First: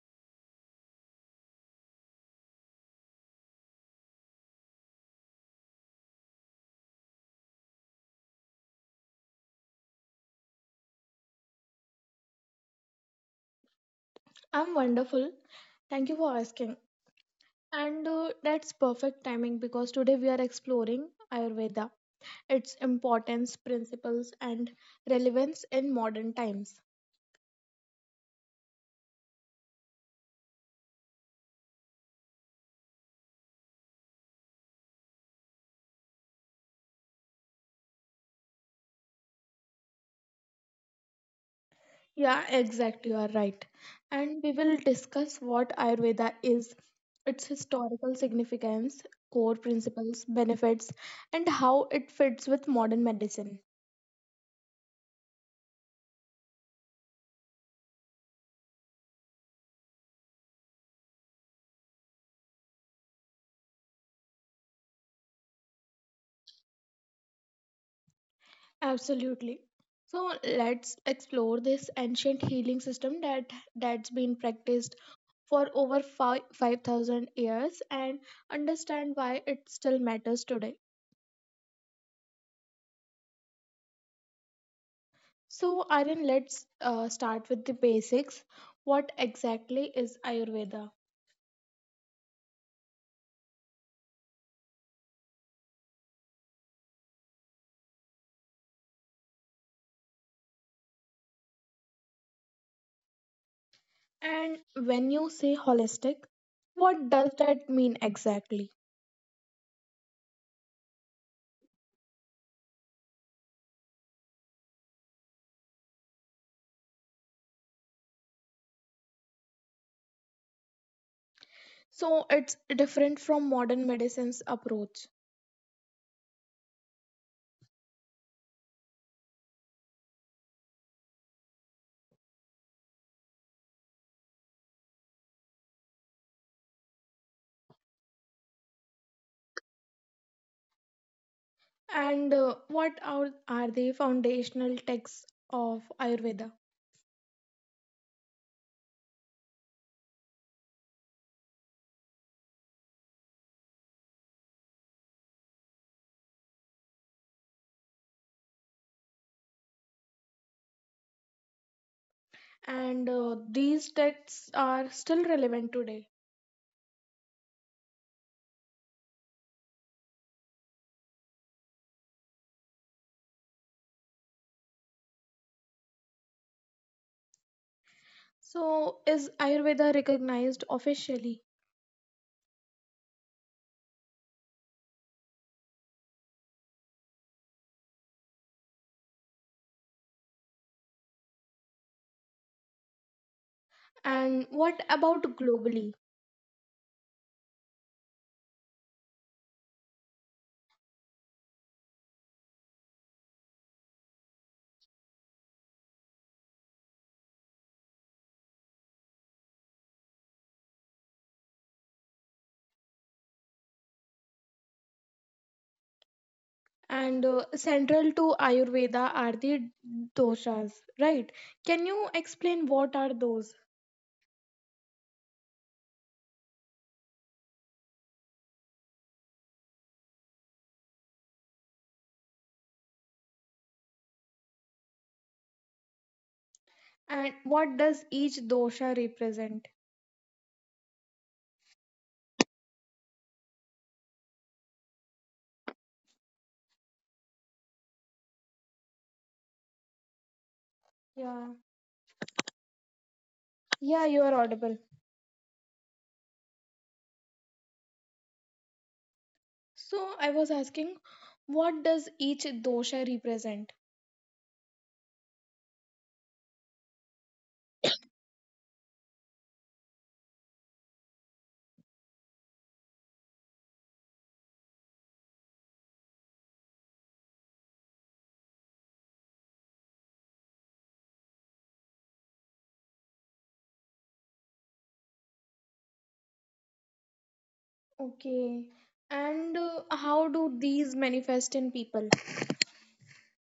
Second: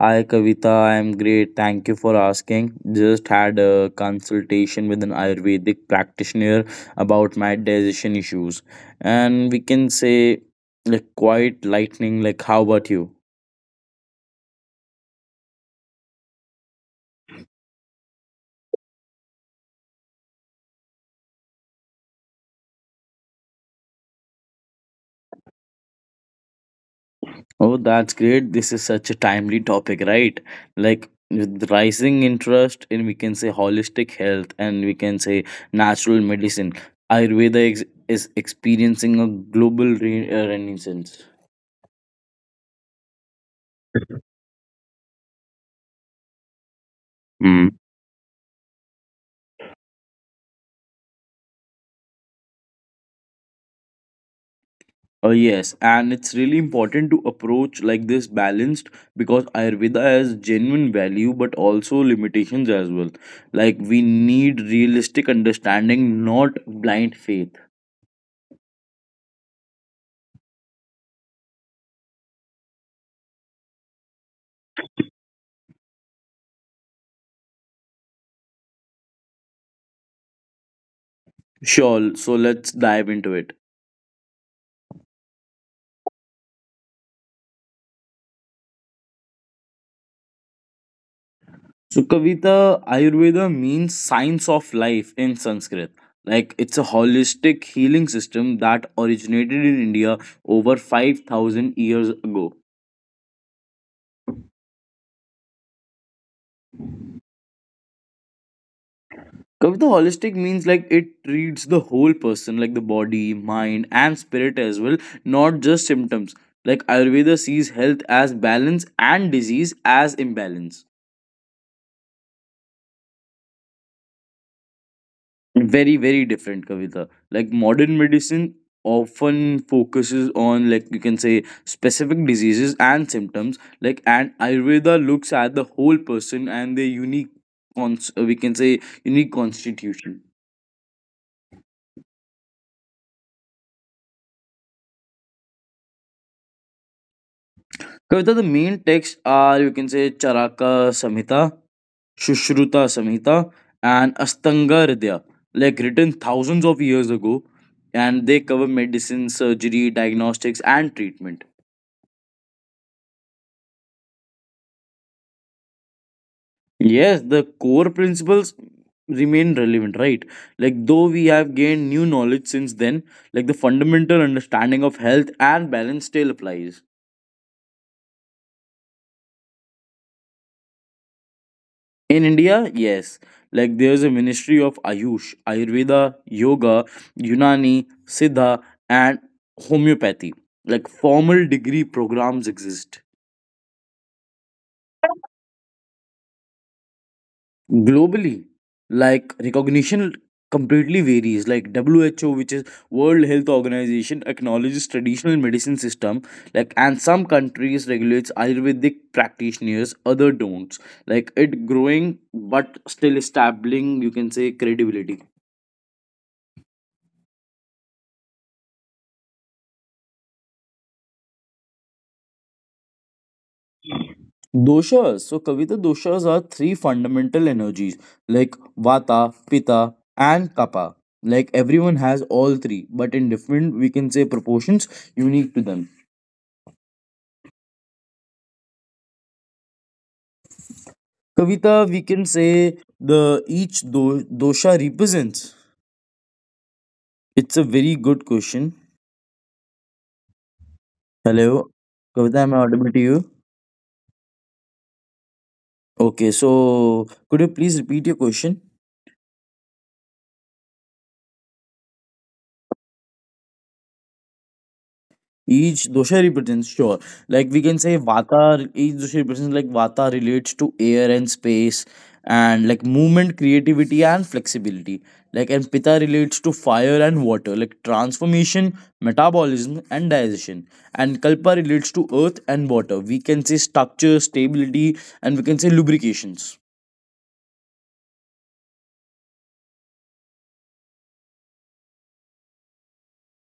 Hi Kavita, I am great. Thank you for asking. Just had a consultation with an Ayurvedic practitioner about my digestion issues. And we can say like quite lightning, like how about you? I'm wonderful. Thank you for asking. And that's perfect timing because today we are exploring Ayurveda, its importance, principles, and relevance in modern times. Oh, that's great. This is such a timely topic, right? Like with rising interest in we can say holistic health and we can say natural medicine. Ayurveda is experiencing a global renaissance. Yeah, exactly. You are right. And we will discuss what Ayurveda is, its historical significance, core principles, benefits, and how it fits with modern medicine. Yes, and it's really important to approach like this balanced because Ayurveda has genuine value but also limitations as well. Like we need realistic understanding, not blind faith. Absolutely. So let's explore this ancient healing system that's been practiced for over 5000 years and understand why it still matters today. Sure, so let's dive into it. So Aryan, let's start with the basics. What exactly is Ayurveda? So, Kavita, Ayurveda means science of life in Sanskrit. Like it's a holistic healing system that originated in India over 5,000 years ago. And when you say holistic, what does that mean exactly? Kavita, holistic means like it treats the whole person, like the body, mind, and spirit as well, not just symptoms. Like Ayurveda sees health as balance and disease as imbalance. So it's different from modern medicine's approach. Very, very different, Kavita. Like modern medicine often focuses on, like you can say, specific diseases and symptoms. Like, and Ayurveda looks at the whole person and their unique, cons- we can say, unique constitution. And what are the foundational texts of Ayurveda? Kavita, the main texts are you can say Charaka Samhita, Sushruta Samhita, and Astanga Hridaya, like written thousands of years ago, and they cover medicine, surgery, diagnostics, and treatment. And these texts are still relevant today. Yes, the core principles remain relevant, right? Like, though we have gained new knowledge since then, like the fundamental understanding of health and balance still applies. So, is Ayurveda recognized officially? In India, yes. Like there's a ministry of Ayush, Ayurveda, Yoga, Unani, Siddha, and homeopathy. Like formal degree programs exist. And what about globally? Globally, like recognition completely varies. Like WHO, which is World Health Organization, acknowledges traditional medicine system, like and some countries regulates Ayurvedic practitioners, other don't. Like it growing but still establishing, you can say, credibility. And central to Ayurveda are the doshas, right? Can you explain what are those Doshas. So, Kavita, doshas are three fundamental energies like Vata, Pitta, and Kapha. Like everyone has all three, but in different, we can say, proportions unique to them. and what does each dosha represent? Kavita, we can say the each dosha represents. It's a very good question. Yeah, Hello, Kavita, am I audible to you? yeah, you are audible. Okay, so could you please repeat your question? So, I was asking, what does each dosha represent? Each dosha represents, sure. Like we can say Vata, each dosha represents like Vata relates to air and space and like movement, creativity and flexibility. Like and Pitta relates to fire and water, like transformation, metabolism and digestion. And Kalpa relates to earth and water. We can say structure, stability and we can say lubrications. Okay. And how do these manifest in people?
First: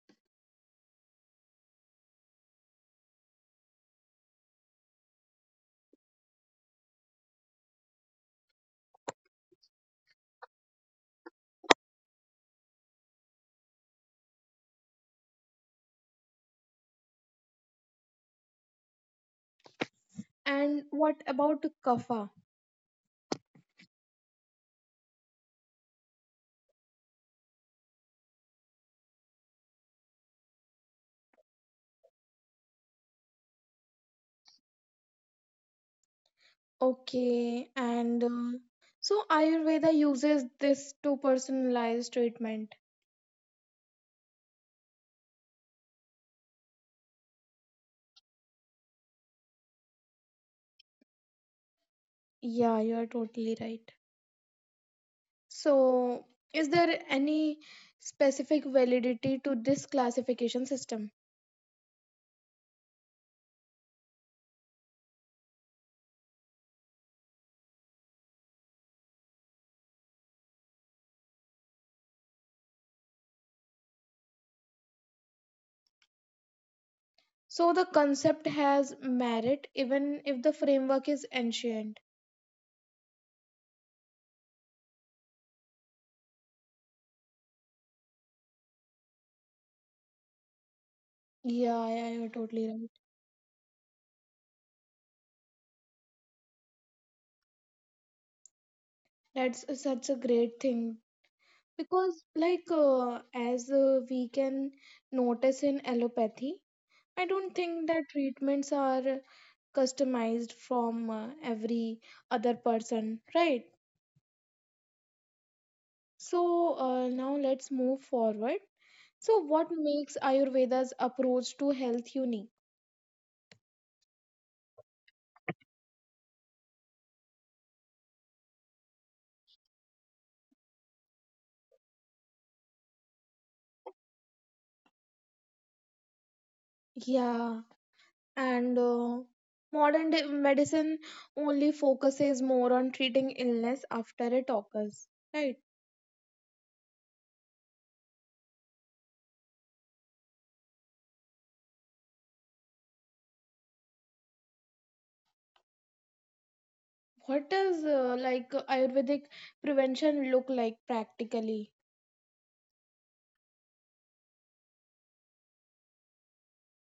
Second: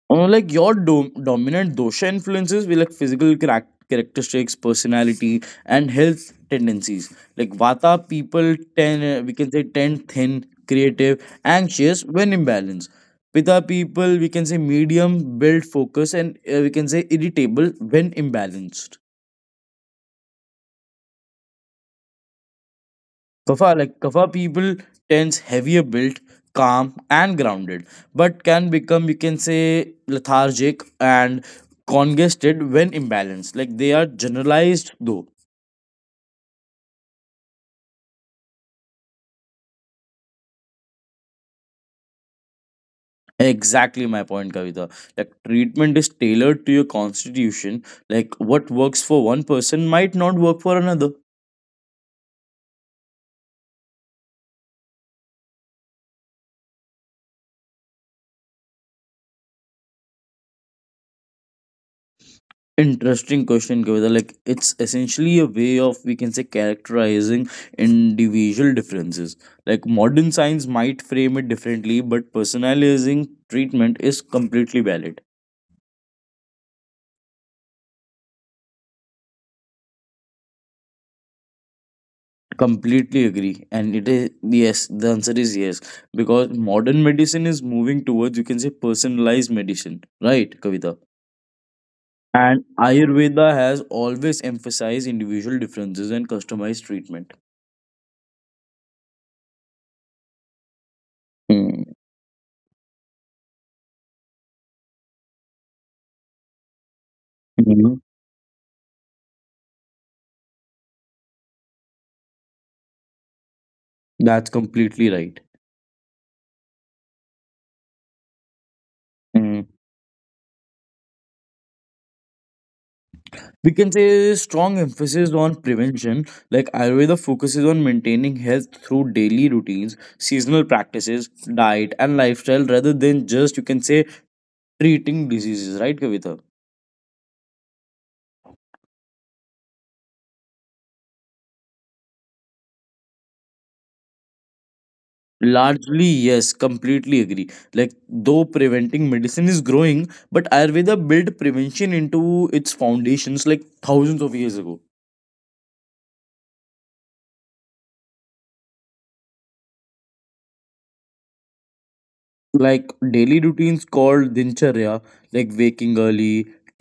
Like your dominant dosha influences will like physical characteristics, personality, and health tendencies. Like vata people tend we can say tend thin, creative, anxious when imbalanced. Pitta people we can say medium, build focus, and we can say irritable when imbalanced. And what about kapha? Kafa people tends heavier built, calm and grounded, but can become you can say lethargic and congested when imbalanced. Like they are generalized though. Okay. And so Ayurveda uses this to personalize treatment. Exactly my point, Kavita. Like treatment is tailored to your constitution. Like what works for one person might not work for another. Yeah, you are totally right. So, is there any specific validity to this classification system? Interesting question, Kavita. Like, it's essentially a way of, we can say, characterizing individual differences. Like, modern science might frame it differently, but personalizing treatment is completely valid. So, the concept has merit even if the framework is ancient. Completely agree. And it is, yes, the answer is yes. Because modern medicine is moving towards, you can say, personalized medicine. Right, Kavita? Yeah, yeah, you're totally And right. Ayurveda has always emphasized individual differences and customized treatment. That's such a great thing Mm-hmm. because as we can notice in allopathy, I don't think that treatments are customized from every other person, right? That's completely So now let's move forward. So right. what makes Ayurveda's approach to health unique? We can say strong emphasis on prevention. Like Ayurveda focuses on maintaining health through daily routines, seasonal practices, diet and lifestyle rather than just you can say treating diseases, right, Kavita? Yeah, and modern day medicine only focuses more on treating illness after it occurs, right? Largely yes, completely agree. Like, though preventing medicine is growing, but Ayurveda built prevention into its foundations like thousands of years ago. What does Ayurvedic prevention look like practically? Like daily routines called dincharya, like waking early,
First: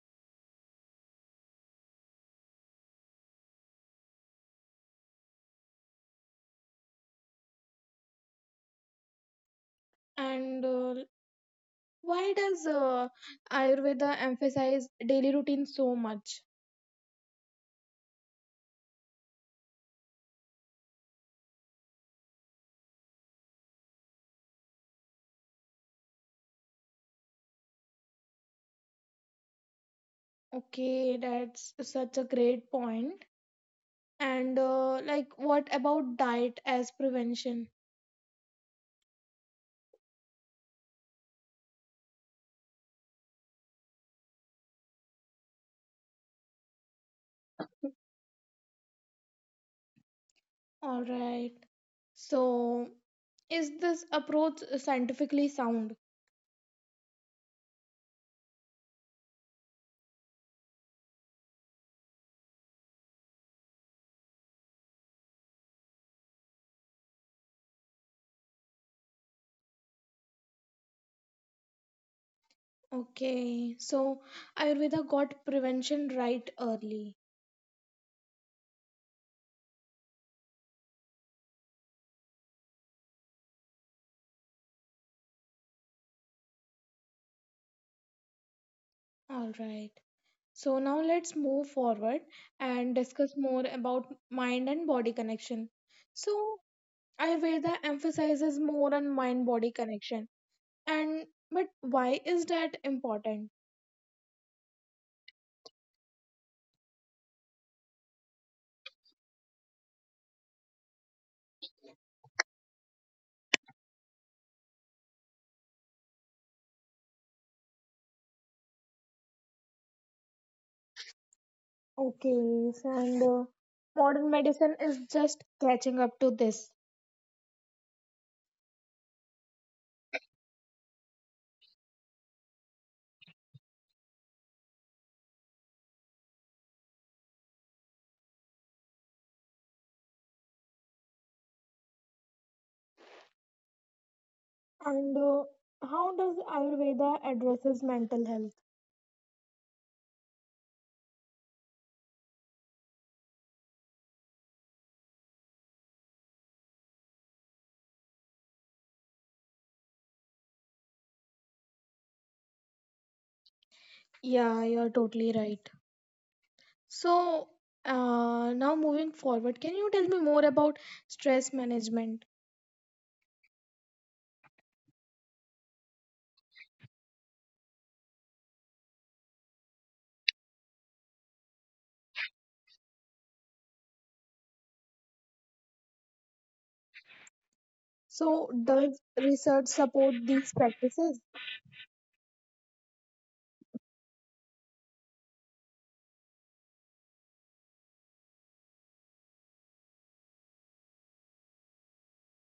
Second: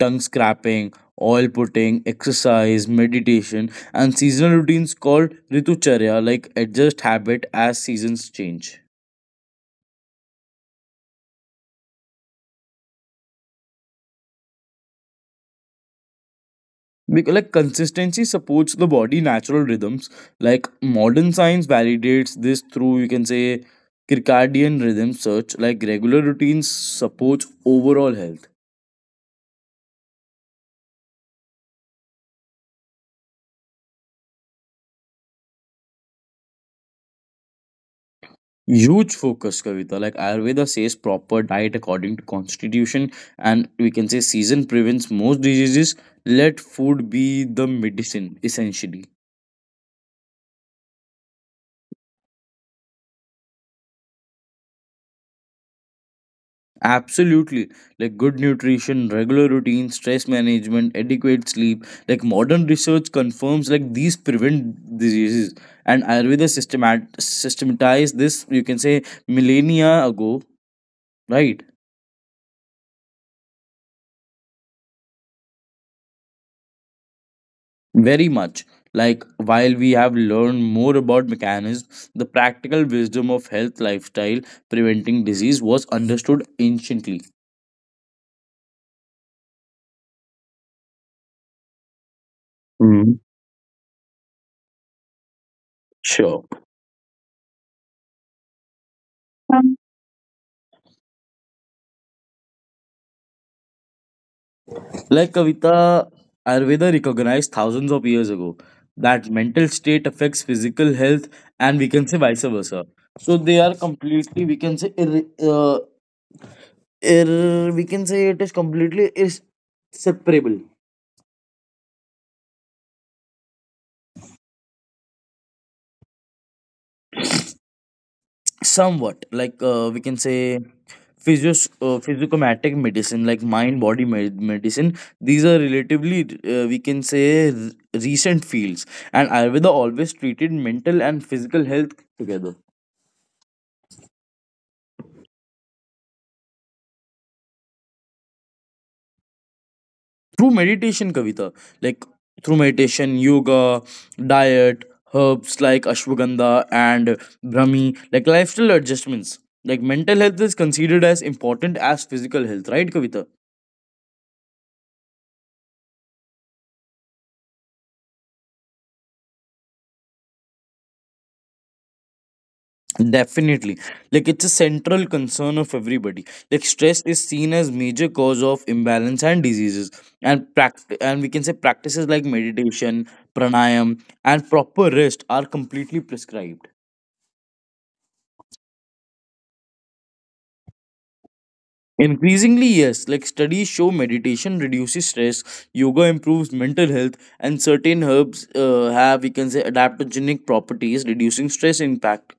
tongue scrapping, oil putting, exercise, meditation, and seasonal routines called ritucharya, like adjust habit as seasons change. And why does Ayurveda emphasize daily routine so much? Because like consistency supports the body natural rhythms. Like modern science validates this through you can say circadian rhythm search. Like regular routines supports overall health. Okay, that's such a great point. And what about diet as prevention? Huge focus, Kavita. Like Ayurveda says proper diet according to constitution and we can say season prevents most diseases. Let food be the medicine essentially. All right. So, is this approach scientifically sound? Absolutely. Like good nutrition, regular routine, stress management, adequate sleep, like modern research confirms like these prevent diseases. And Ayurveda systematized this, you can say, millennia ago, right? Okay, so Ayurveda got prevention right early. Very much. Like, while we have learned more about mechanisms, the practical wisdom of health lifestyle preventing disease was understood anciently. All right. So now let's move forward and Mm, discuss more about mind and body connection. sure. So Ayurveda emphasizes more on mind body connection. And but why is that important? Like Kavita, Ayurveda recognized thousands of years ago that mental state affects physical health, and we can say vice versa. So they are completely, we can say, we can say it is completely is separable. Okay, so and modern medicine is just catching up to this. Somewhat like we can say physios physicomatic medicine, like mind body medicine, these are relatively we can say recent fields, and Ayurveda always treated mental and physical health together. And how does Ayurveda addresses mental health? Through meditation, Kavita. Like through meditation, yoga, diet, herbs like ashwagandha and brahmi, like lifestyle adjustments, like mental health is considered as important as physical health, right, Kavita? Yeah, you're totally right. So now moving forward, can you tell me more about stress management? Definitely. Like it's a central concern of everybody. Like stress is seen as major cause of imbalance and diseases. And and we can say practices like meditation, pranayam, and proper rest are completely prescribed. So, does research support these practices? Increasingly, yes, like studies show meditation reduces stress, yoga improves mental health, and certain herbs have, we can say, adaptogenic properties, reducing stress impact.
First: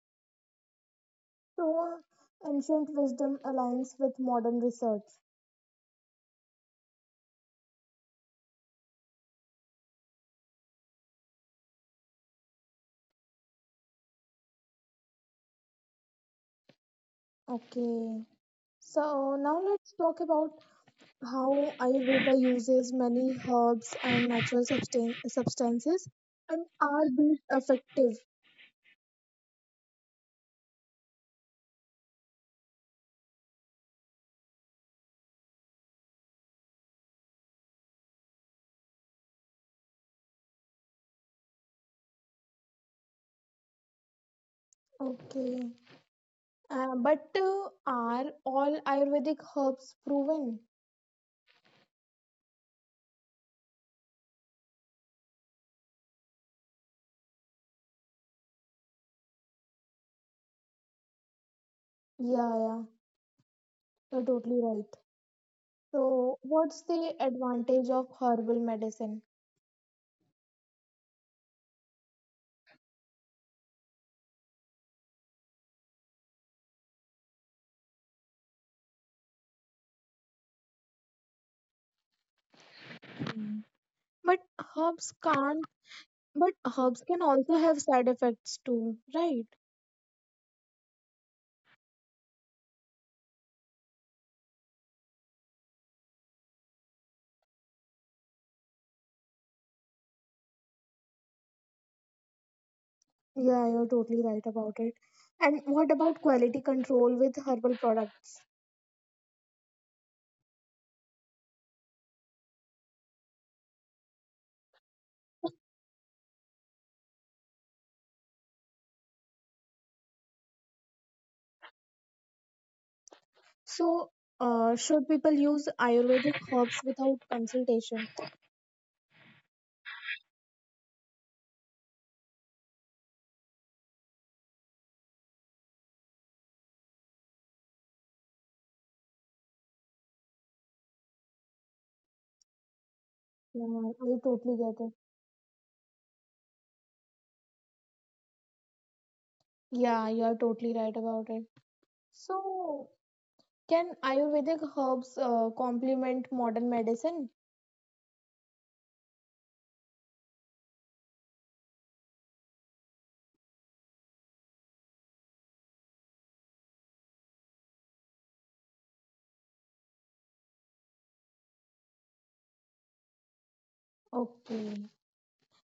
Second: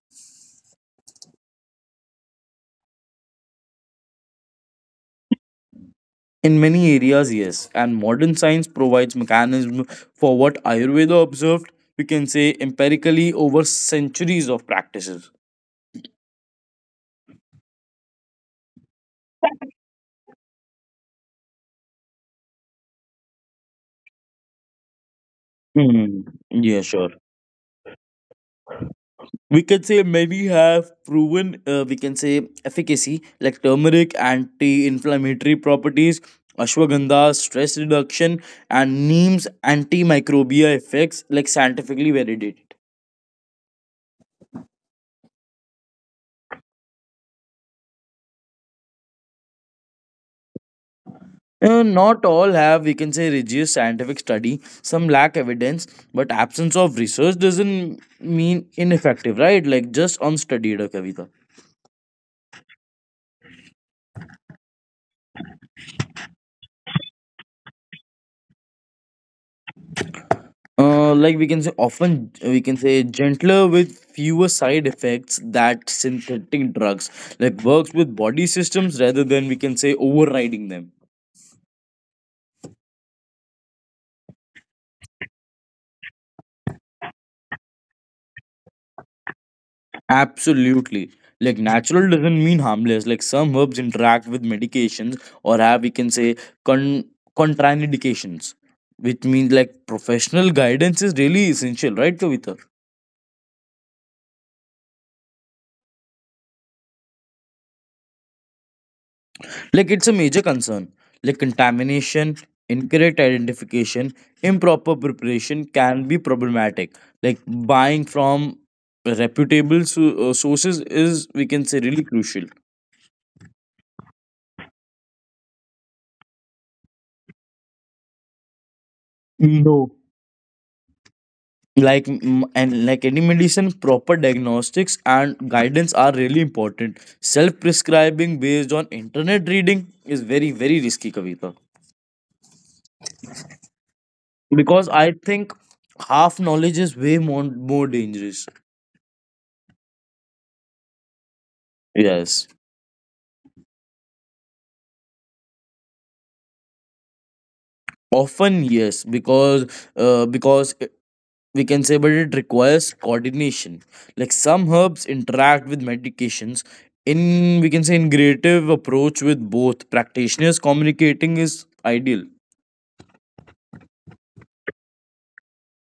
So, ancient wisdom aligns with modern research. In many areas, yes, and modern science provides mechanism for what Ayurveda observed, we can say empirically over centuries of practices. Okay. So, now let's talk about how Ayurveda uses many herbs and natural substances, Hmm. and Yeah, are sure. these effective? We can say many have proven, we can say efficacy like turmeric, anti-inflammatory properties, ashwagandha, stress reduction, and neem's antimicrobial effects like scientifically validated. Okay. But are all Ayurvedic herbs proven? Not all have, we can say, rigorous scientific study. Some lack evidence, but absence of research doesn't mean ineffective, right? Like just unstudied, Kavita. Yeah, yeah, you're totally right. So, what's the advantage of herbal medicine? Like we can say, often we can say gentler with fewer side effects that synthetic drugs like works with body systems rather than we can say overriding them. Hmm. But herbs can't, but herbs can also have side effects too, right? Absolutely. Like natural doesn't mean harmless. Like some herbs interact with medications or have we can say con- contraindications, which means like professional guidance is really essential, right, Kavita? Yeah, you're totally right about it. And what about quality control with herbal products? Like it's a major concern. Like contamination, incorrect identification, improper preparation can be problematic. Like buying from reputable sources is we can say really crucial. So should people use Ayurvedic herbs without consultation? No. Like and like any medicine proper diagnostics and guidance are really important. Self prescribing based on internet reading is very very risky, Kavita. Yeah, I totally get Because it. I think half knowledge is way more dangerous. Yeah, you are totally right about it. Yes. So, can Ayurvedic herbs complement modern medicine? Often yes, because uh, because it- we can say but it requires coordination. Like some herbs interact with medications in we can say in creative approach with both practitioners communicating is ideal. Okay.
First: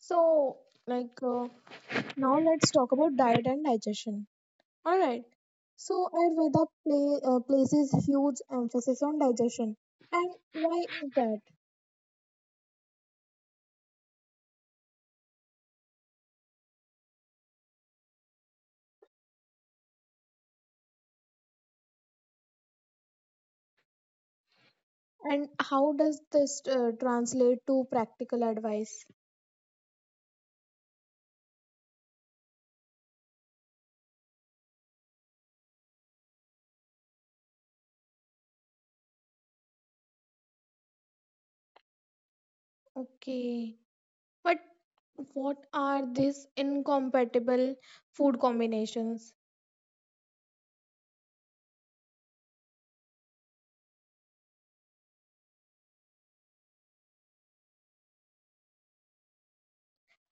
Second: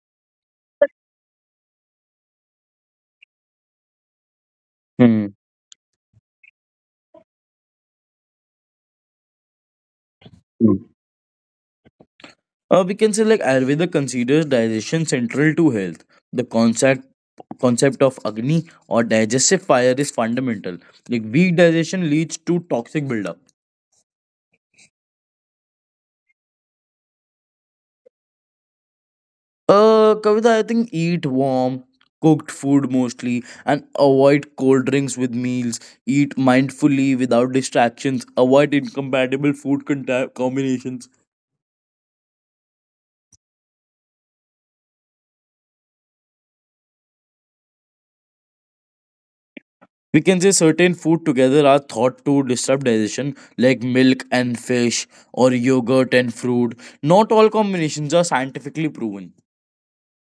So, like, uh, now let's talk about diet and digestion. All right. Hmm. So Ayurveda places huge emphasis on digestion. And why is that? We can say like Ayurveda considers digestion central to health. The concept of Agni or digestive fire is fundamental. Like weak digestion leads to toxic buildup. And how does this translate to practical advice? Kavita, I think eat warm, cooked food mostly, and avoid cold drinks with meals. Eat mindfully without distractions. Avoid incompatible food combinations. Okay. But what are these incompatible food combinations? We can say certain food together are thought to disrupt digestion, like milk and fish, or yogurt and fruit. Not all combinations are scientifically proven.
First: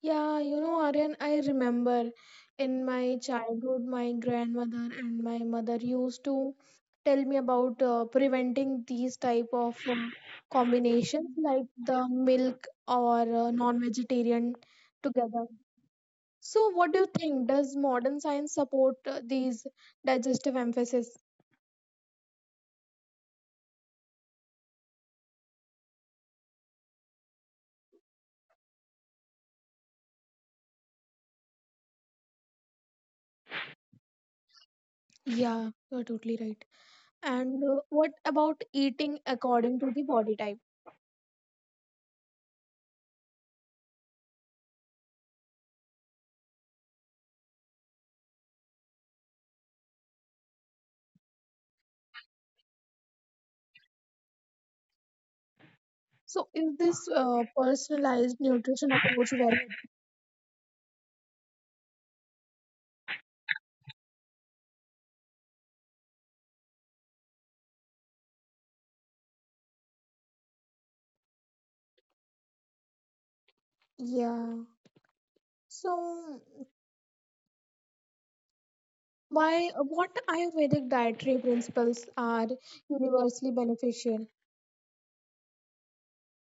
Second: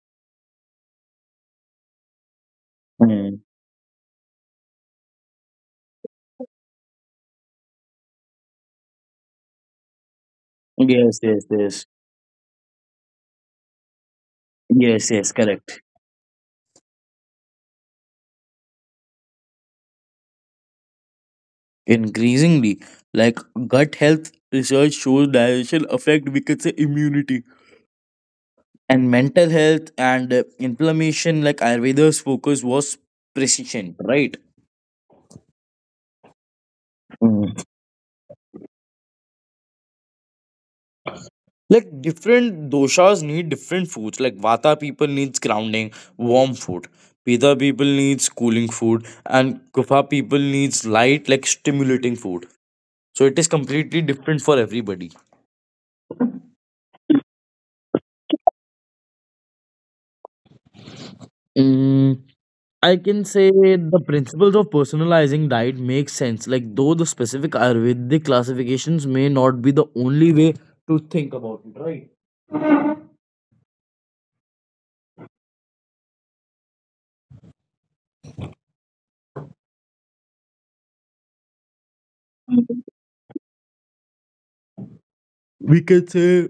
Yeah, you know, Aryan, I remember in my Hmm. childhood, my grandmother and my mother used to tell me about preventing these type of Yes, combinations yes, like yes. the milk or non-vegetarian Yes, yes, together. correct. So, what do you think? Does modern science support these digestive emphasis? Increasingly, like gut health research shows digestion affect we could say immunity and mental health and inflammation. Like Ayurveda's focus was precision, right? Yeah, you're totally right. And what about eating according to the body type? Like different doshas need different foods. Like vata people needs grounding warm food, pita people needs cooling food, and kapha people needs light like stimulating food. So it is completely different for everybody. So, is this personalized nutrition approach very Mm, I can say the principles of personalizing diet make sense. Like, though the specific Ayurvedic classifications may not be the only way to think about it, right? Yeah. So, why, what Ayurvedic dietary principles are universally beneficial? We can say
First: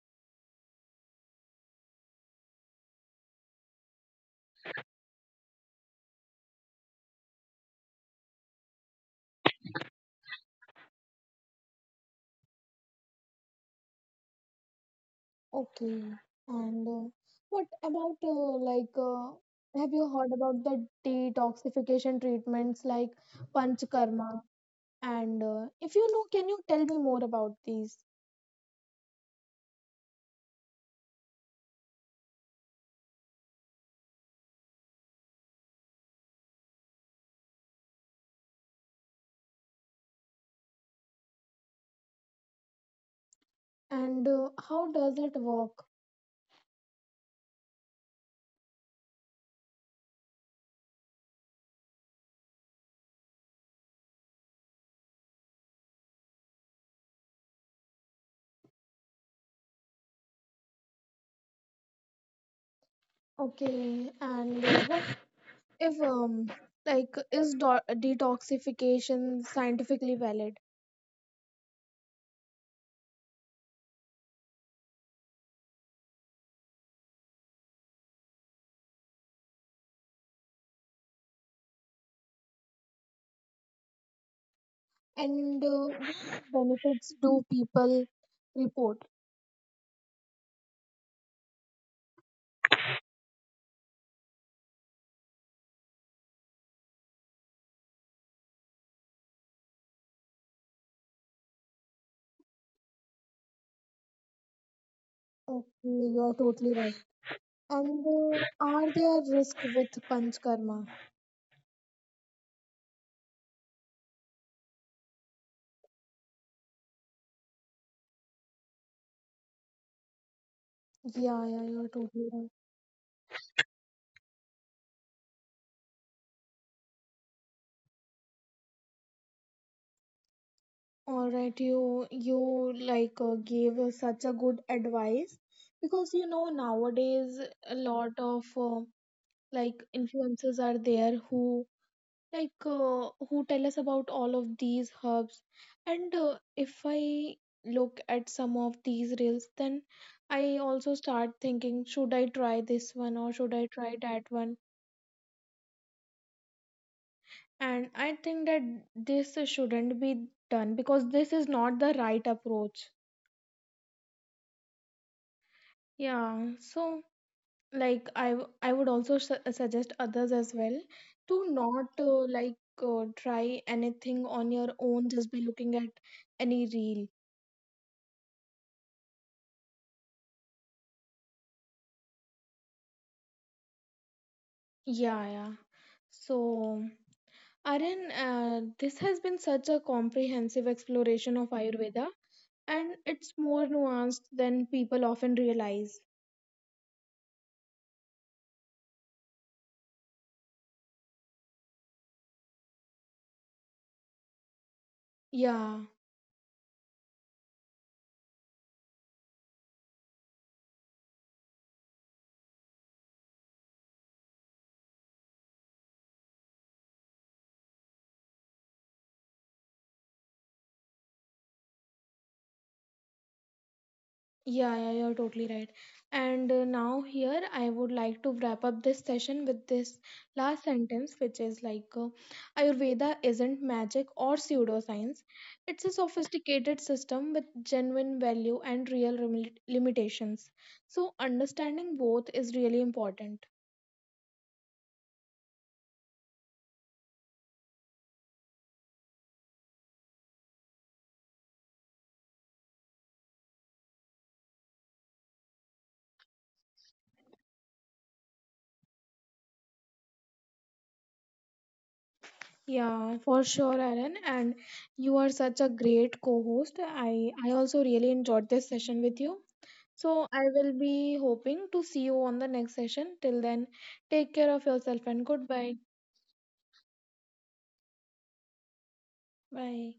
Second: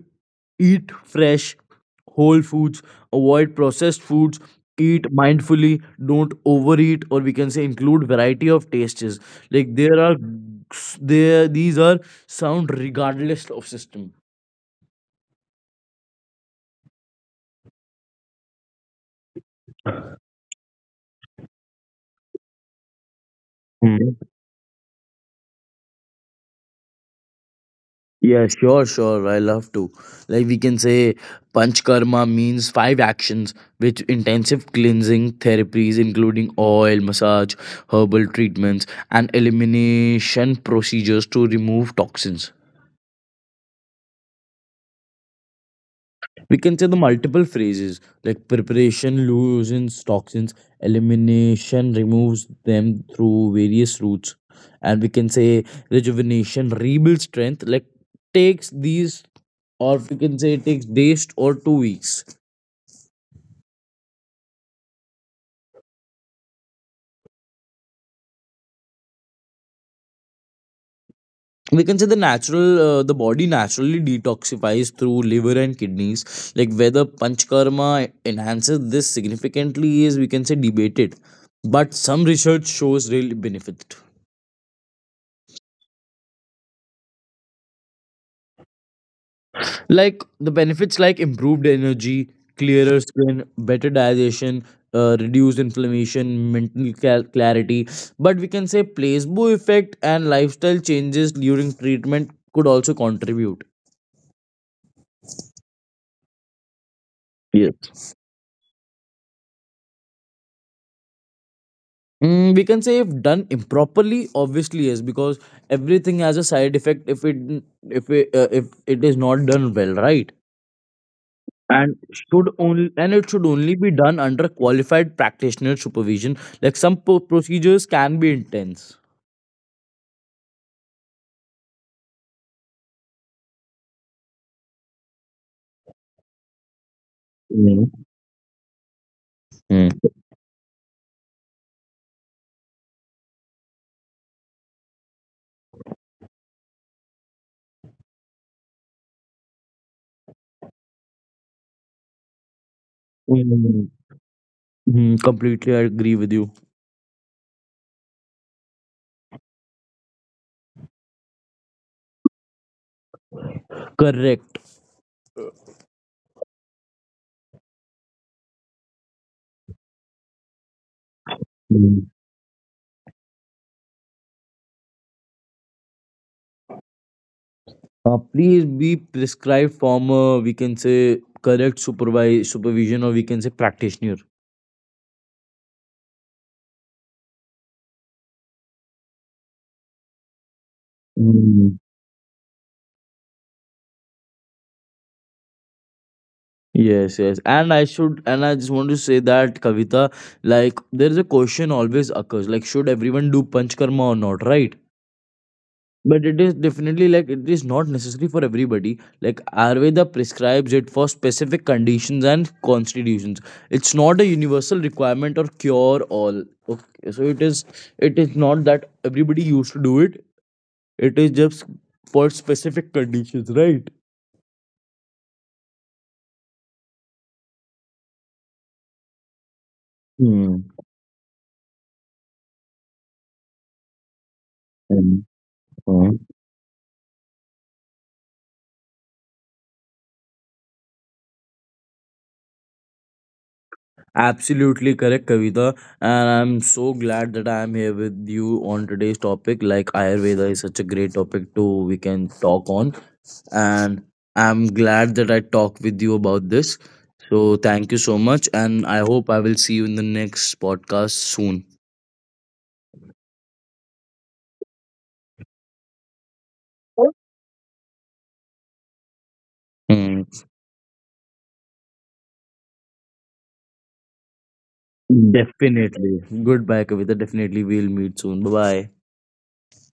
eat fresh whole foods, avoid processed foods, eat mindfully, don't overeat, or we can say include variety of tastes. Like there are there these are sound regardless of system. Okay. And uh, what about, uh, like, uh, have you heard about the detoxification treatments like Panchkarma? And if you know, can you tell me more about these? Yeah, sure, sure. I love to. Like we can say panchkarma means five actions which intensive cleansing therapies including oil, massage, herbal treatments and elimination procedures to remove toxins. And how does it work? We consider multiple phases like preparation loosens toxins, elimination removes them through various routes, and we can say rejuvenation rebuilds strength. Like takes these, or we can say it takes days or 2 weeks. Okay. And what if, like, is do- detoxification scientifically valid? We can say the body naturally detoxifies through liver and kidneys. Like whether panchkarma enhances this significantly is we can say debated, but some research shows real benefit. And what benefits do people report? Like the benefits like improved energy, clearer skin, better digestion, reduced inflammation, mental clarity, but we can say placebo effect and lifestyle changes during treatment could also contribute. Okay, you are totally right. And Yes. uh, are there risks with Panchkarma? Mm, we can say if done improperly, obviously yes, because everything has a side effect if it is not done well, right? Yeah, yeah, you're And totally should right. only and it should only be done under qualified practitioner supervision. Like some procedures can be intense. All right, you gave us such a good advice because you know nowadays a Mm. lot of Mm. influencers are there who like who tell us about all of these herbs, and if I look at some of these reels, then I also start thinking, should I try this one or should I Mm. try that one? Mm. Completely I agree with you. And I think that this shouldn't be done because this is not the right approach. Correct. Yeah. So like I would also suggest others as well to not Mm. Try anything on your own just by looking at any reel. Please be prescribed from we can say correct supervise supervision or we can say practitioner. Yeah, yeah. So, Aryan, this has been such a comprehensive exploration of Mm. Ayurveda, and it's more nuanced than people often realize. Yes, yes. And I just want to say that Kavita, like there is a question always occurs, like should everyone do panch karma or not, right? Yeah. But it is definitely like it is not necessary for everybody. Like Ayurveda prescribes it for specific conditions and constitutions. It's not a universal requirement or cure all. Okay, so it is not that everybody used to do it. It is just for specific conditions, right? Yeah, yeah, you're totally right. And now, here, I would like to wrap up this session with this Hmm. last sentence, which is Ayurveda isn't magic or Hmm. pseudoscience. It's a Hmm. sophisticated system with genuine value and real limitations. So, understanding both is really important. Absolutely correct, Kavita. And I'm so glad that I am here with you on today's topic. Like Ayurveda is such a great topic to we can talk on. And I'm glad that I talked with you about this. So thank you so much, and I hope I will see you in the next podcast soon. Yeah, for sure, Aaron. And you are such a great co host. I also really enjoyed this session with you. So Mm, I will be hoping to see you on the next session. Till then, take care of yourself and goodbye. definitely. Goodbye, Kavita. Definitely, we'll meet soon. Bye bye. Bye.